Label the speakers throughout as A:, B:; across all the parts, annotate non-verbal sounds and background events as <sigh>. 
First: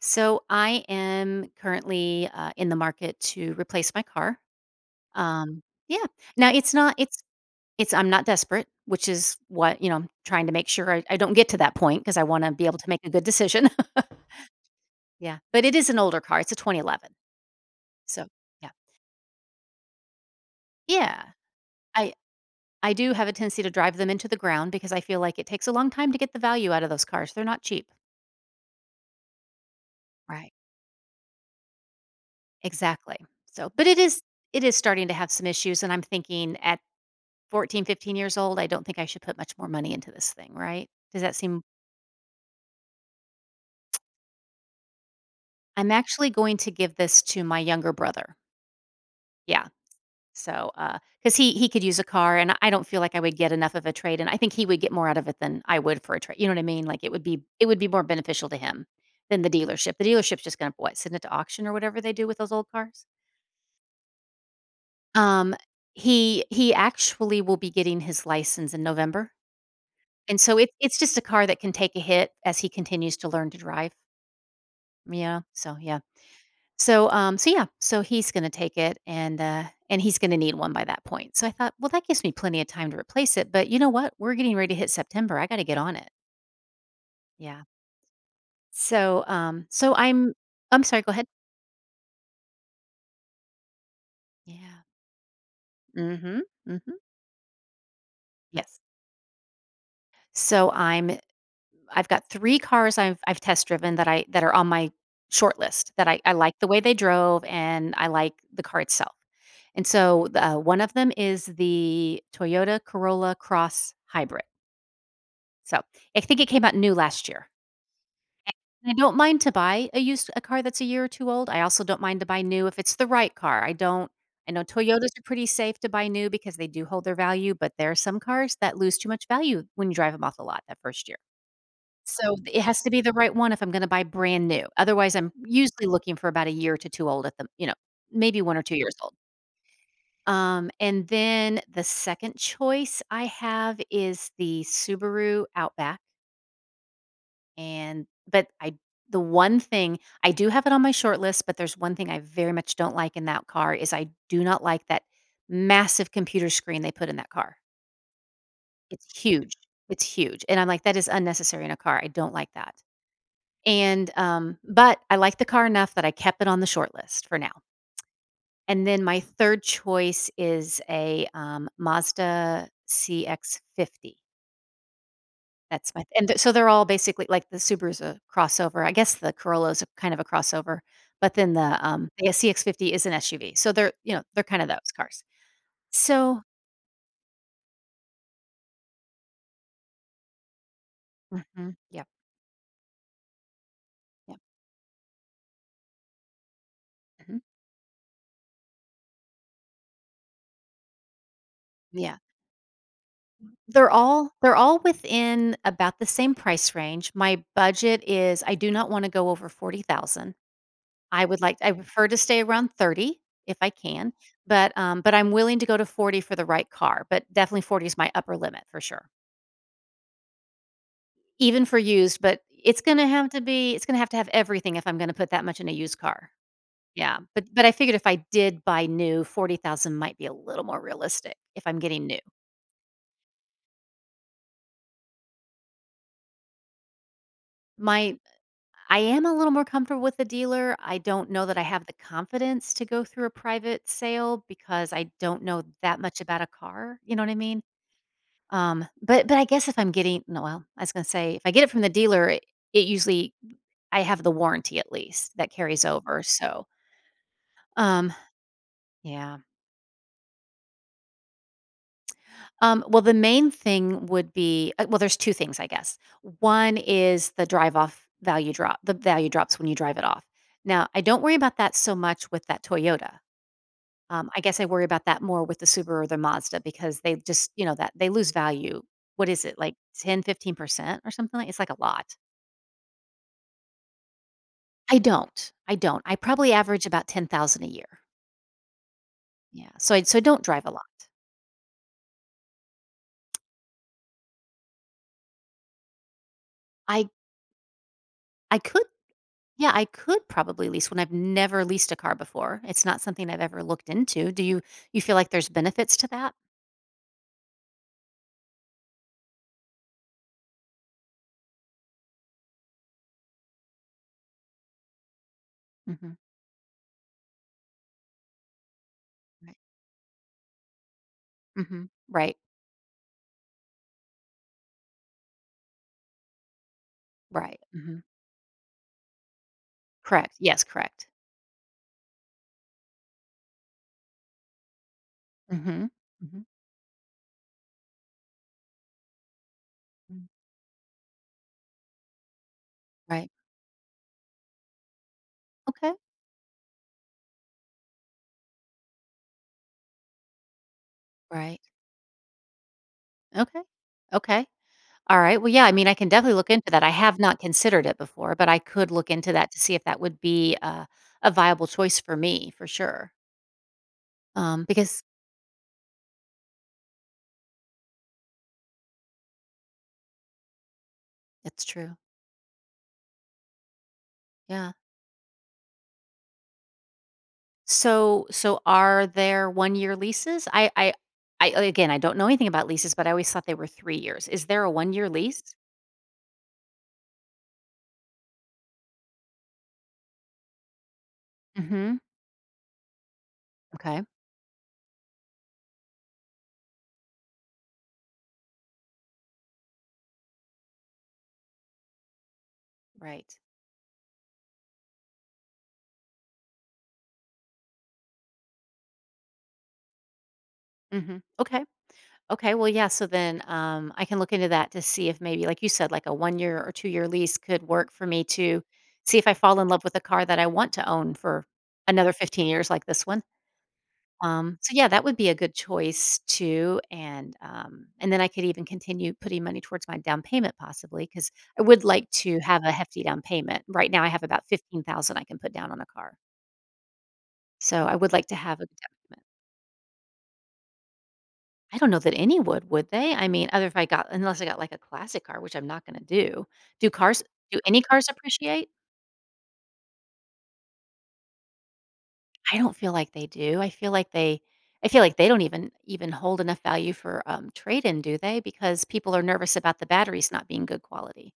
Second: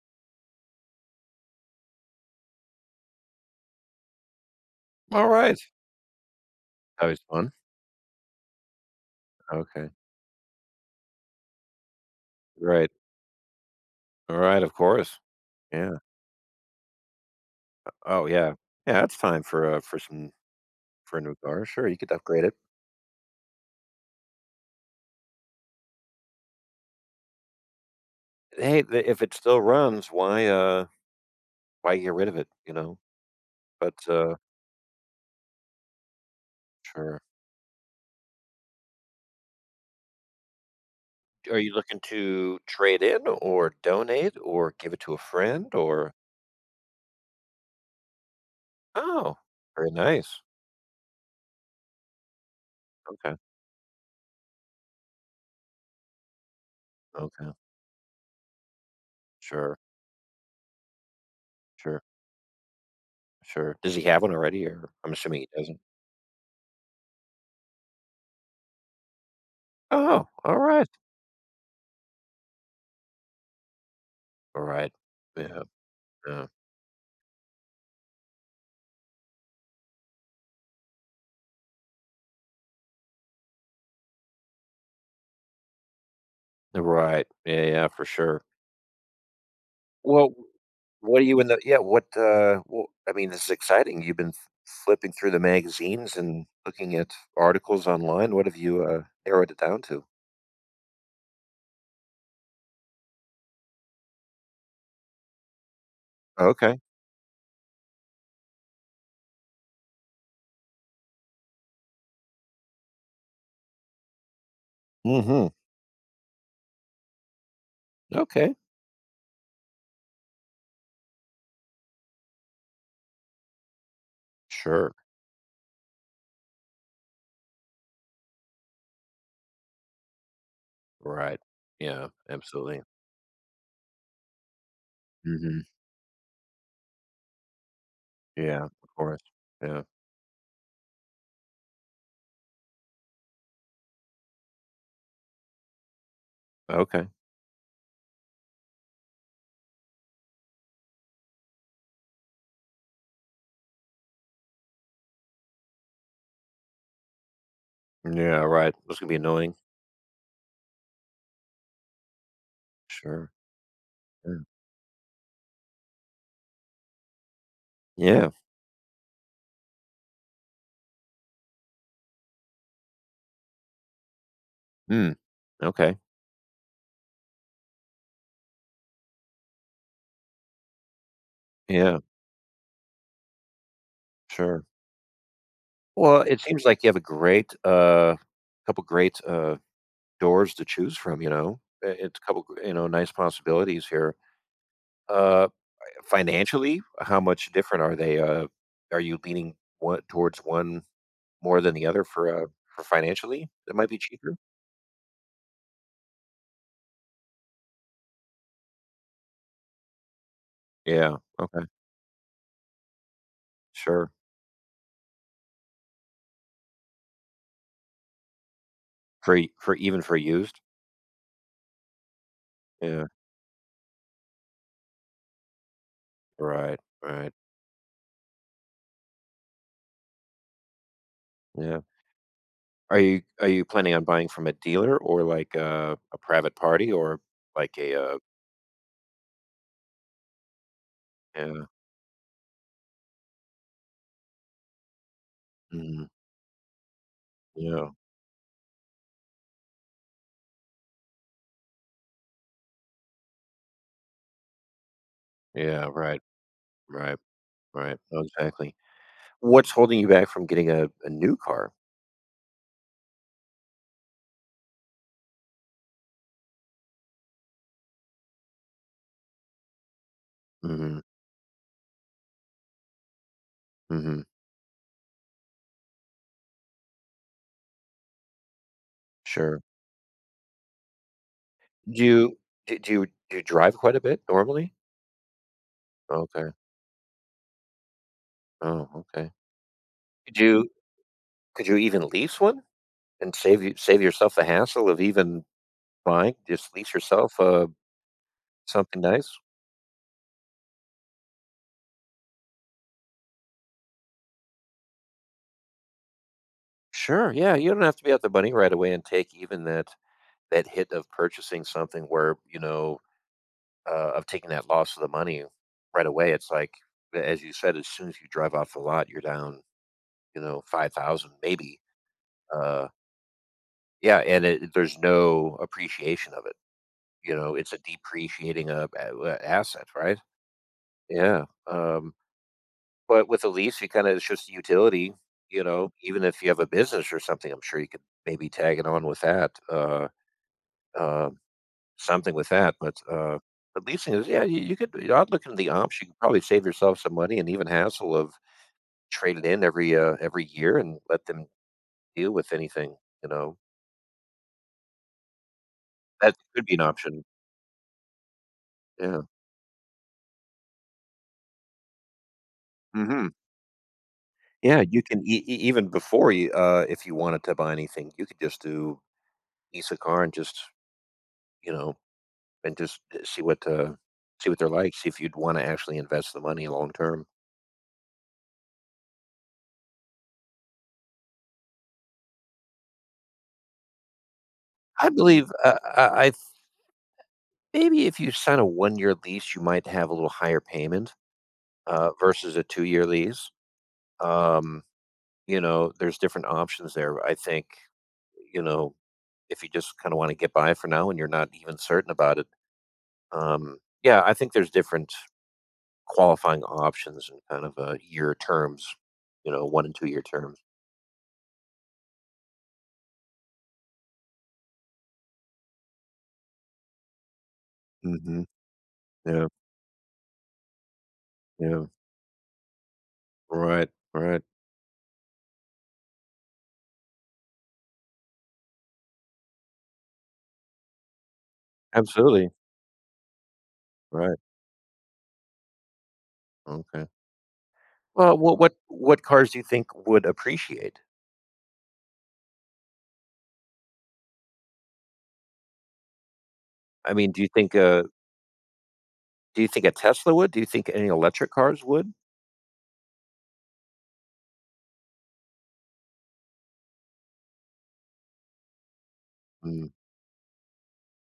A: So I am currently, in the market to replace my car.
B: Alright.
A: Um, yeah. Now it's not
B: That was
A: it's
B: fun.
A: it's I'm not desperate, which is what,
B: Okay.
A: you know, I'm trying to make sure I don't get to that point because I want to be able to
B: Right.
A: make a good decision. <laughs>
B: Alright, of course.
A: Yeah. But it
B: Yeah.
A: is an older car. It's a 2011.
B: Oh,
A: So,
B: yeah.
A: yeah.
B: Yeah, it's time for a
A: Yeah.
B: new car. Sure, you could
A: I
B: upgrade it.
A: I do have a tendency to drive them into the ground because I feel like it takes a long time to get the value out of those cars. They're not cheap.
B: Hey, the if it still runs,
A: Right.
B: why get rid of it, you know?
A: Exactly. So, but
B: But,
A: it is it is starting to have some issues and I'm thinking at
B: sure.
A: 14, 15 years old, I don't think I should put much more money into this thing, right? Does that
B: Are
A: seem?
B: you looking to trade in, or donate, or give it to a friend,
A: I'm
B: or—
A: actually going to give this to my younger brother.
B: oh,
A: Yeah.
B: very nice.
A: So, because he could use a car and I don't feel like I
B: Okay,
A: would get enough of a trade and I think he would get more out of it than I would for a trade. You know what I mean? Like it would be
B: okay.
A: it would be more beneficial to him than the
B: Sure,
A: dealership. The dealership's just going to what, send it to auction or whatever
B: sure,
A: they do with those old cars.
B: sure. Does he have one already, or I'm assuming he
A: Um
B: doesn't?
A: he actually will be getting his license in November.
B: Oh,
A: And so it's
B: alright.
A: it's just a car that can take a hit as he continues to learn to drive.
B: Alright.
A: Yeah,
B: Yeah,
A: so yeah.
B: yeah.
A: So he's going to take it and he's going to need one by that point. So I thought, well that gives me plenty of time to replace it, but you know what? We're getting ready to hit September. I got to get on it.
B: Right. Yeah,
A: Yeah.
B: yeah, for sure.
A: So um so
B: Well,
A: I'm I'm sorry, go
B: what are
A: ahead.
B: you in the yeah, well, I mean, this is exciting. You've been f
A: Yeah.
B: flipping through the magazines
A: Mhm.
B: and looking
A: Mhm.
B: at articles online. What have
A: Yes.
B: you, narrowed it down to?
A: So I'm I've got 3 cars I've test driven that are on my short list that I like the way
B: Okay.
A: they drove and I like the car itself. And so, the, one of them is the Toyota Corolla Cross Hybrid.
B: Mhm.
A: So, I think it came out new last year.
B: Okay.
A: And I don't mind to buy a used a car that's a year or 2 old. I also don't mind to buy new if it's the right car. I don't I know
B: Sure.
A: Toyotas are pretty safe to buy new because they do hold their value, but there are some cars that lose too much value when you drive them off the lot that 1st year.
B: Right. Yeah,
A: So it has
B: absolutely.
A: to be the right one if I'm gonna buy brand new. Otherwise, I'm
B: Mhm.
A: usually looking for about a year to 2 old at the you know, maybe 1 or
B: Yeah,
A: 2
B: of
A: years old.
B: course. Yeah.
A: And then the second choice I have is the Subaru Outback,
B: Okay.
A: and but I the one thing I do have it on my short list, but there's one thing I very much don't like in that car is I do not like that massive computer screen they put in that car.
B: Yeah, right. That's
A: It's
B: gonna be annoying.
A: huge. It's huge, and I'm like, "That is unnecessary in a car." I don't like that.
B: Sure.
A: And,
B: Yeah.
A: but I like the car enough that I kept it on the short list for now.
B: Yeah.
A: And then my third choice is a Mazda CX50.
B: Mm,
A: That's
B: okay.
A: my and th- so They're all basically like the Subaru's a crossover. I guess the Corolla's a kind of a crossover, but then the
B: Yeah,
A: um, the CX50 is an SUV. So they're you know they're kind
B: sure.
A: of those cars.
B: Well, it
A: So
B: seems like you have a great, couple great, doors to choose from, you know?
A: mhm,
B: Uh,
A: yeah,
B: It's a couple, nice possibilities here.
A: yeah,
B: Uh, Financially, how
A: mhm,
B: much different are they? Are you leaning towards one more than the other
A: yeah.
B: for financially? That might
A: They're
B: be
A: all
B: cheaper.
A: they're all within about the same price range. My budget is I do not want to go over 40,000.
B: Yeah.
A: I would like
B: Okay.
A: I prefer to stay around 30 if I
B: Sure.
A: can, but I'm willing to go to 40 for the right car, but definitely 40 is my upper limit for sure,
B: For even for used?
A: even for used, but it's
B: Yeah.
A: gonna have to be it's gonna have to have everything if I'm gonna put that much in a used car.
B: Right.
A: Yeah,
B: Right.
A: but I figured if I did buy new, 40,000 might be a little more realistic if I'm
B: Yeah.
A: getting new.
B: Are you planning on buying from a dealer, or like a private party, or like a,
A: My I am a little more comfortable with the dealer. I don't know that I
B: yeah.
A: have the confidence to go through a private sale because I don't know that
B: Mm,
A: much about a car, you know what I mean?
B: yeah,
A: But I guess if I'm getting no, well, I was gonna say if I get it from the dealer, it usually I have the warranty at least that carries
B: yeah. Right,
A: over. So
B: right, right.
A: um,
B: Oh, exactly.
A: yeah.
B: What's holding you back from getting a new car?
A: Well, the main thing would be well, there's two things I guess. One is the drive off value drop. The value drops when you drive it off. Now
B: Mhm,
A: I don't worry about that so much with that Toyota.
B: mhm,
A: I guess I worry about that more with the Subaru or the Mazda because they just you know that they lose value. What is it
B: sure.
A: like 10 15% or something? Like, it's like a
B: Do
A: lot.
B: you do you drive quite a bit normally?
A: I don't. I
B: Okay.
A: probably average about 10,000 a year.
B: Oh, okay.
A: Yeah, so I
B: Could
A: don't drive
B: you
A: a lot.
B: could you even lease one and save yourself the hassle of even buying? Just lease
A: I
B: yourself,
A: I could
B: something nice?
A: yeah, I could probably lease one. I've never leased a car before. It's not something I've ever looked into. Do you You feel like there's benefits to that?
B: Sure, yeah, you don't have to be out the money right away and take even that hit of purchasing something where, of taking that loss of the money right
A: Mhm,
B: away. It's like, a as you said, as soon as you drive off the lot, you're
A: right.
B: down, 5,000 maybe,
A: Mhm. Right,
B: uh, yeah, and it there's no appreciation of it,
A: right,
B: it's a
A: mhm.
B: depreciating, a asset, right?
A: Correct, yes, correct.
B: Yeah, but with a lease, you kinda it's just a utility, you know,
A: Mhm,
B: even if
A: mhm,
B: you have a business or something, I'm sure you could maybe tag it on with that,
A: mm,
B: uh, something with that,
A: right.
B: but leasing is, yeah, you could I'd look into the
A: Okay,
B: ops. You could probably save yourself some money and even hassle of trade it in every year and let them
A: right.
B: deal with anything, you know,
A: Okay, okay. Alright, well, yeah, I mean, I can
B: that
A: definitely look
B: could
A: into
B: be an
A: that. I have
B: option.
A: not considered it before, but I could look
B: Yeah.
A: into that to see if that would be a viable choice for me, for sure,
B: Mhm. Yeah, you
A: because
B: can e e even, before you if you wanted to buy anything, you could just do lease a car and just,
A: it's
B: you know,
A: true,
B: and just, see what they're
A: yeah.
B: like, see if you'd wanna actually invest the money long term.
A: So so are there one-year leases? I again, I don't know anything about leases, but I always thought they were 3 years. Is there a one-year
B: I
A: lease?
B: believe, I maybe if you sign a 1-year lease, you might have a little higher payment,
A: Mhm,
B: versus a 2-year lease.
A: okay,
B: Um, there's different options there. I think, you know, if you just kinda wanna get by for now and you're not even certain about it,
A: right,
B: yeah, I think there's different qualifying options and kind of, year terms, 1 and 2 year terms.
A: mhm, okay. Okay, well, yeah, so then I can look into that to see if maybe, like you said, like a 1 year or 2 year lease could work for me
B: Mhm.
A: to see if I
B: Yeah,
A: fall in love with a car that I want to own for
B: yeah.
A: another 15 years, like this one.
B: Right, right.
A: So yeah, that would be a good choice too, and then I could even continue putting money towards my down payment possibly because I would like to
B: Absolutely.
A: have a hefty down payment. Right now, I have
B: Right.
A: about 15,000 I can put down on a car,
B: Okay.
A: so I would like to
B: Well, what
A: have a good
B: what
A: down
B: what
A: payment.
B: cars do you think would appreciate?
A: I don't know that any would they? I mean, other if I got unless I got, like, a classic car, which I'm not gonna do. Do
B: I
A: cars
B: mean,
A: Do any cars appreciate?
B: do you think a Tesla would? Do you think any electric cars would?
A: I don't feel like they do. I feel like they don't even hold enough value for, trade-in, do they? Because people are nervous about the
B: Mm.
A: batteries not being good quality.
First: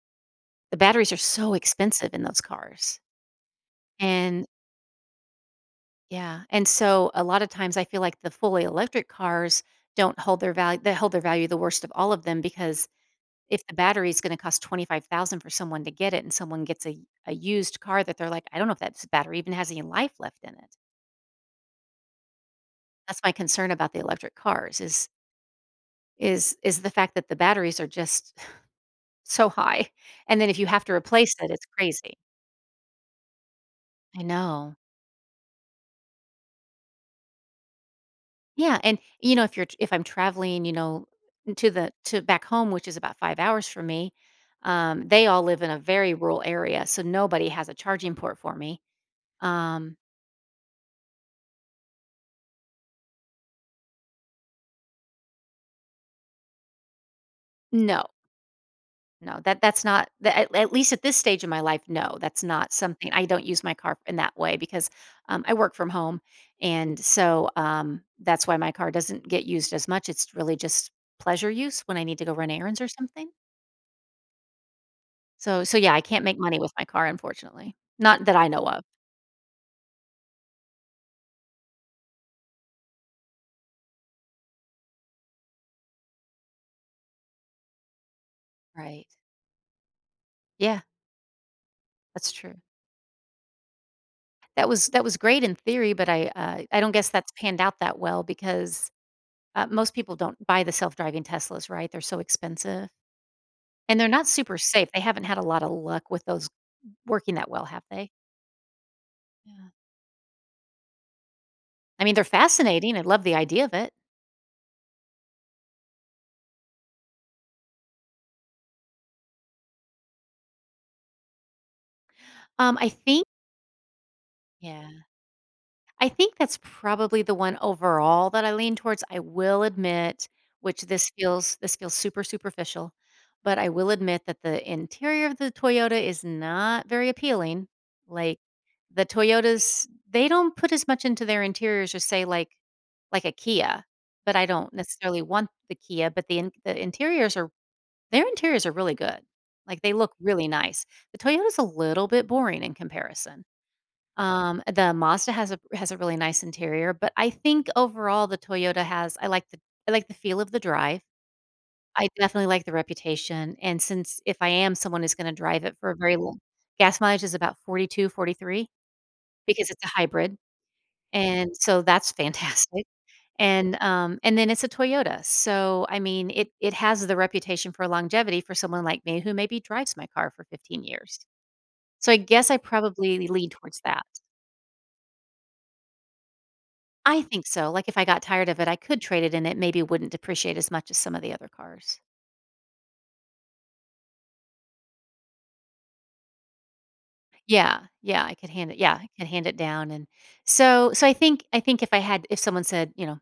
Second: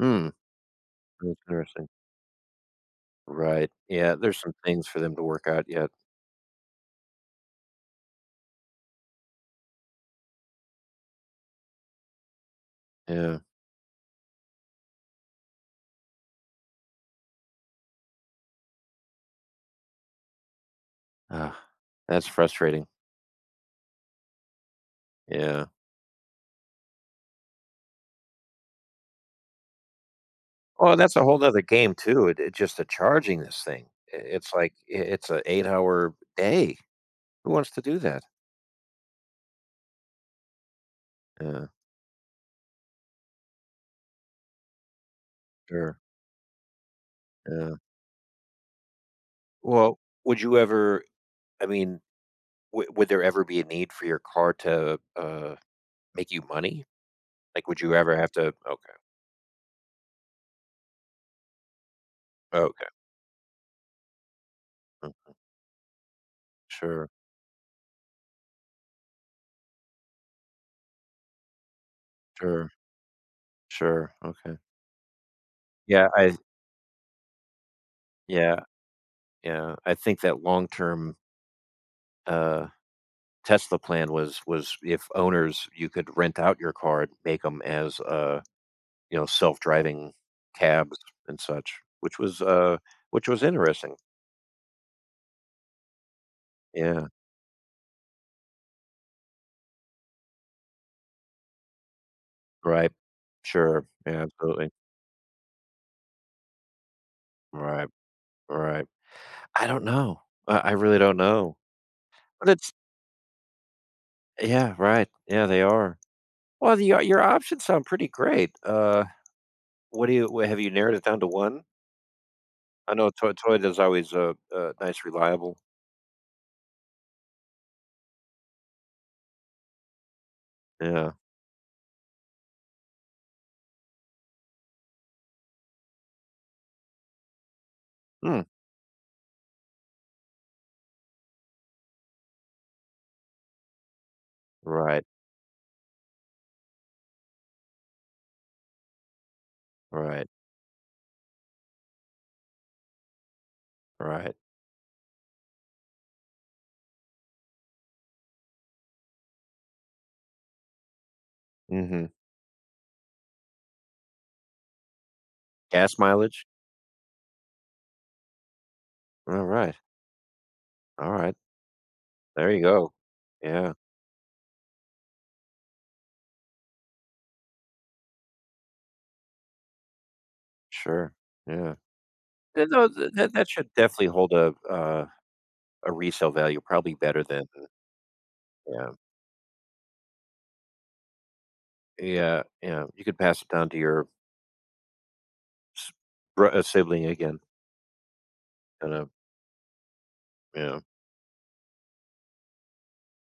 B: Mm.
A: The batteries are
B: That's
A: so
B: interesting.
A: expensive in those cars.
B: Right. Yeah, there's
A: And
B: some things for them to work out yet.
A: yeah, and so a lot of times I feel like the fully electric cars don't hold their value. They hold their value the worst of all of them because
B: Yeah.
A: if the battery is gonna cost 25,000 for someone to get it and someone gets a used car that they're like, "I don't know if that battery even has any life left in it."
B: Ah. That's frustrating.
A: That's my concern about the electric cars
B: Yeah.
A: is the fact that the batteries are just <laughs> so high, and then if you have to
B: Well, that's a
A: replace
B: whole
A: it,
B: nother
A: it's
B: game
A: crazy.
B: too. It just the charging this thing. I
A: I
B: It's like,
A: know.
B: I it's an 8-hour day. Who wants to do that?
A: Yeah, and, you know, if I'm traveling, you know,
B: Yeah,
A: to back home, which is about 5 hours from me, they all live in a
B: sure.
A: very rural area, so nobody has
B: Yeah.
A: a charging port for me. Um,
B: Well, would you ever I mean, w would there ever be a need for your car to, make you money? Like, would you
A: no.
B: ever have to— okay,
A: No, that that's not that at least at this stage of my life, no, that's not
B: okay,
A: something. I don't use my car in that way because,
B: mm,
A: I work from home, and
B: sure,
A: so, that's why my car doesn't get used as much, it's really just pleasure use when I need to go run
B: sure,
A: errands or something.
B: sure, okay.
A: So so, yeah, I
B: Yeah,
A: can't
B: I
A: make money with my car, unfortunately. Not that I
B: yeah,
A: know of.
B: yeah, I think that long-term, uh, Tesla plan was if owners you could rent out your car and make them as,
A: Right.
B: self-driving
A: Yeah,
B: cabs and such,
A: that's true.
B: which was interesting.
A: That was great in theory, but I don't
B: Yeah,
A: guess that's panned out that well because, most people don't buy the self-driving Teslas, right? They're so expensive.
B: right. Sure.
A: And they're
B: Yeah,
A: not super
B: absolutely.
A: safe. They haven't had a lot of luck with those working that well, have
B: Right,
A: they?
B: right. I
A: Yeah.
B: don't know. I really don't know.
A: I mean, they're
B: But it's
A: fascinating. I love the idea of it.
B: Yeah, right. Yeah, they are. Well, the o your options sound pretty great. What do you wha Have you narrowed it down to one?
A: I
B: I know
A: think
B: Toyota's always,
A: Yeah.
B: nice, reliable.
A: I think that's probably the one overall that I lean towards. I will admit, which this
B: Yeah.
A: feels this feels super superficial, but I will admit that the interior of the Toyota is not very appealing.
B: Hmm.
A: Like the Toyotas, they don't put as much into their interiors as say like a Kia, but I don't
B: Right,
A: necessarily want the Kia, but the interiors are their interiors are really good. Like they look
B: right,
A: really nice. The Toyota's a little bit boring in comparison.
B: right.
A: The Mazda has a really nice interior, but I think overall the Toyota has I like the feel of the drive. I
B: Mhm.
A: definitely like the reputation, and since if I am someone who's gonna drive it for a
B: Gas
A: very long,
B: mileage?
A: gas mileage is about 42, 43 because
B: Alright,
A: it's a hybrid,
B: alright.
A: and so that's
B: There you
A: fantastic,
B: go.
A: <laughs>
B: Yeah.
A: and then it's a Toyota, so, I mean, it has the reputation for longevity for someone like me who maybe drives my car for 15
B: Sure,
A: years.
B: yeah.
A: So I guess I
B: Th tho th
A: probably
B: that that
A: lean
B: should
A: towards that.
B: definitely hold a resale value probably better
A: I
B: than,
A: think so, like, if I got tired of it, I
B: yeah,
A: could trade it in, it maybe wouldn't depreciate as much as some of the other cars.
B: yeah, yeah, you could pass it down to your s bro sibling again, and,
A: Yeah, I could hand it down, and
B: yeah,
A: so so I think if I had if someone said, you know,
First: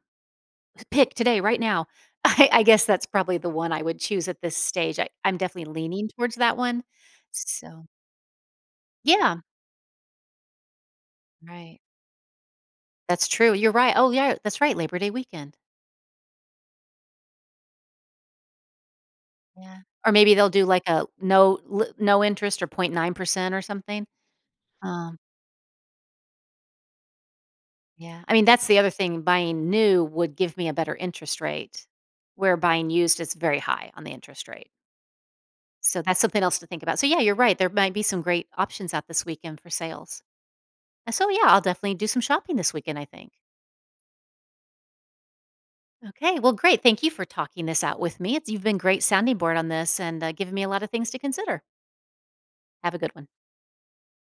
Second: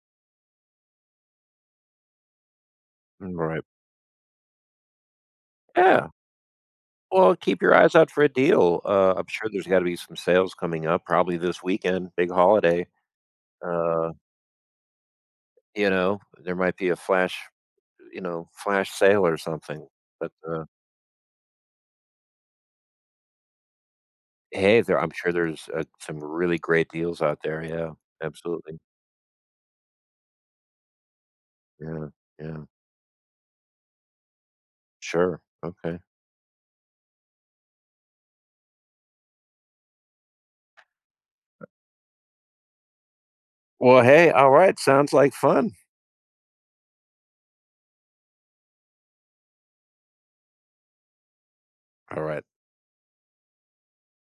A: "Pick today, right now," <laughs> I guess that's probably
B: Mm,
A: the
B: right.
A: one I would choose at this stage, I'm definitely
B: Yeah,
A: leaning towards that one,
B: well, keep your
A: so
B: eyes out for a deal. I'm
A: yeah,
B: sure there's gotta be some sales coming up probably this
A: right.
B: weekend, big holiday,
A: That's true, you're right, oh,
B: uh,
A: yeah, that's right, Labor Day weekend,
B: there might be a flash sale or
A: yeah,
B: something,
A: or
B: but,
A: maybe they'll do, like, a no interest or 0.9% or something.
B: hey, there I'm
A: Um
B: sure there's, some really great deals out there, yeah,
A: Yeah. I mean, that's
B: absolutely.
A: the other thing, buying new would give me a better interest rate,
B: Yeah,
A: where
B: yeah,
A: buying used is very high on the interest rate.
B: sure, okay.
A: So that's something else to think about. So yeah, you're right. There might be some great options out this weekend for sales. And so yeah, I'll definitely do some shopping this weekend, I think.
B: Well, hey, alright, sounds like fun.
A: Okay. Well, great. Thank you for talking this out with me. It's, you've been great sounding board on this and giving me a lot of things to consider.
B: Alright.
A: Have a good one.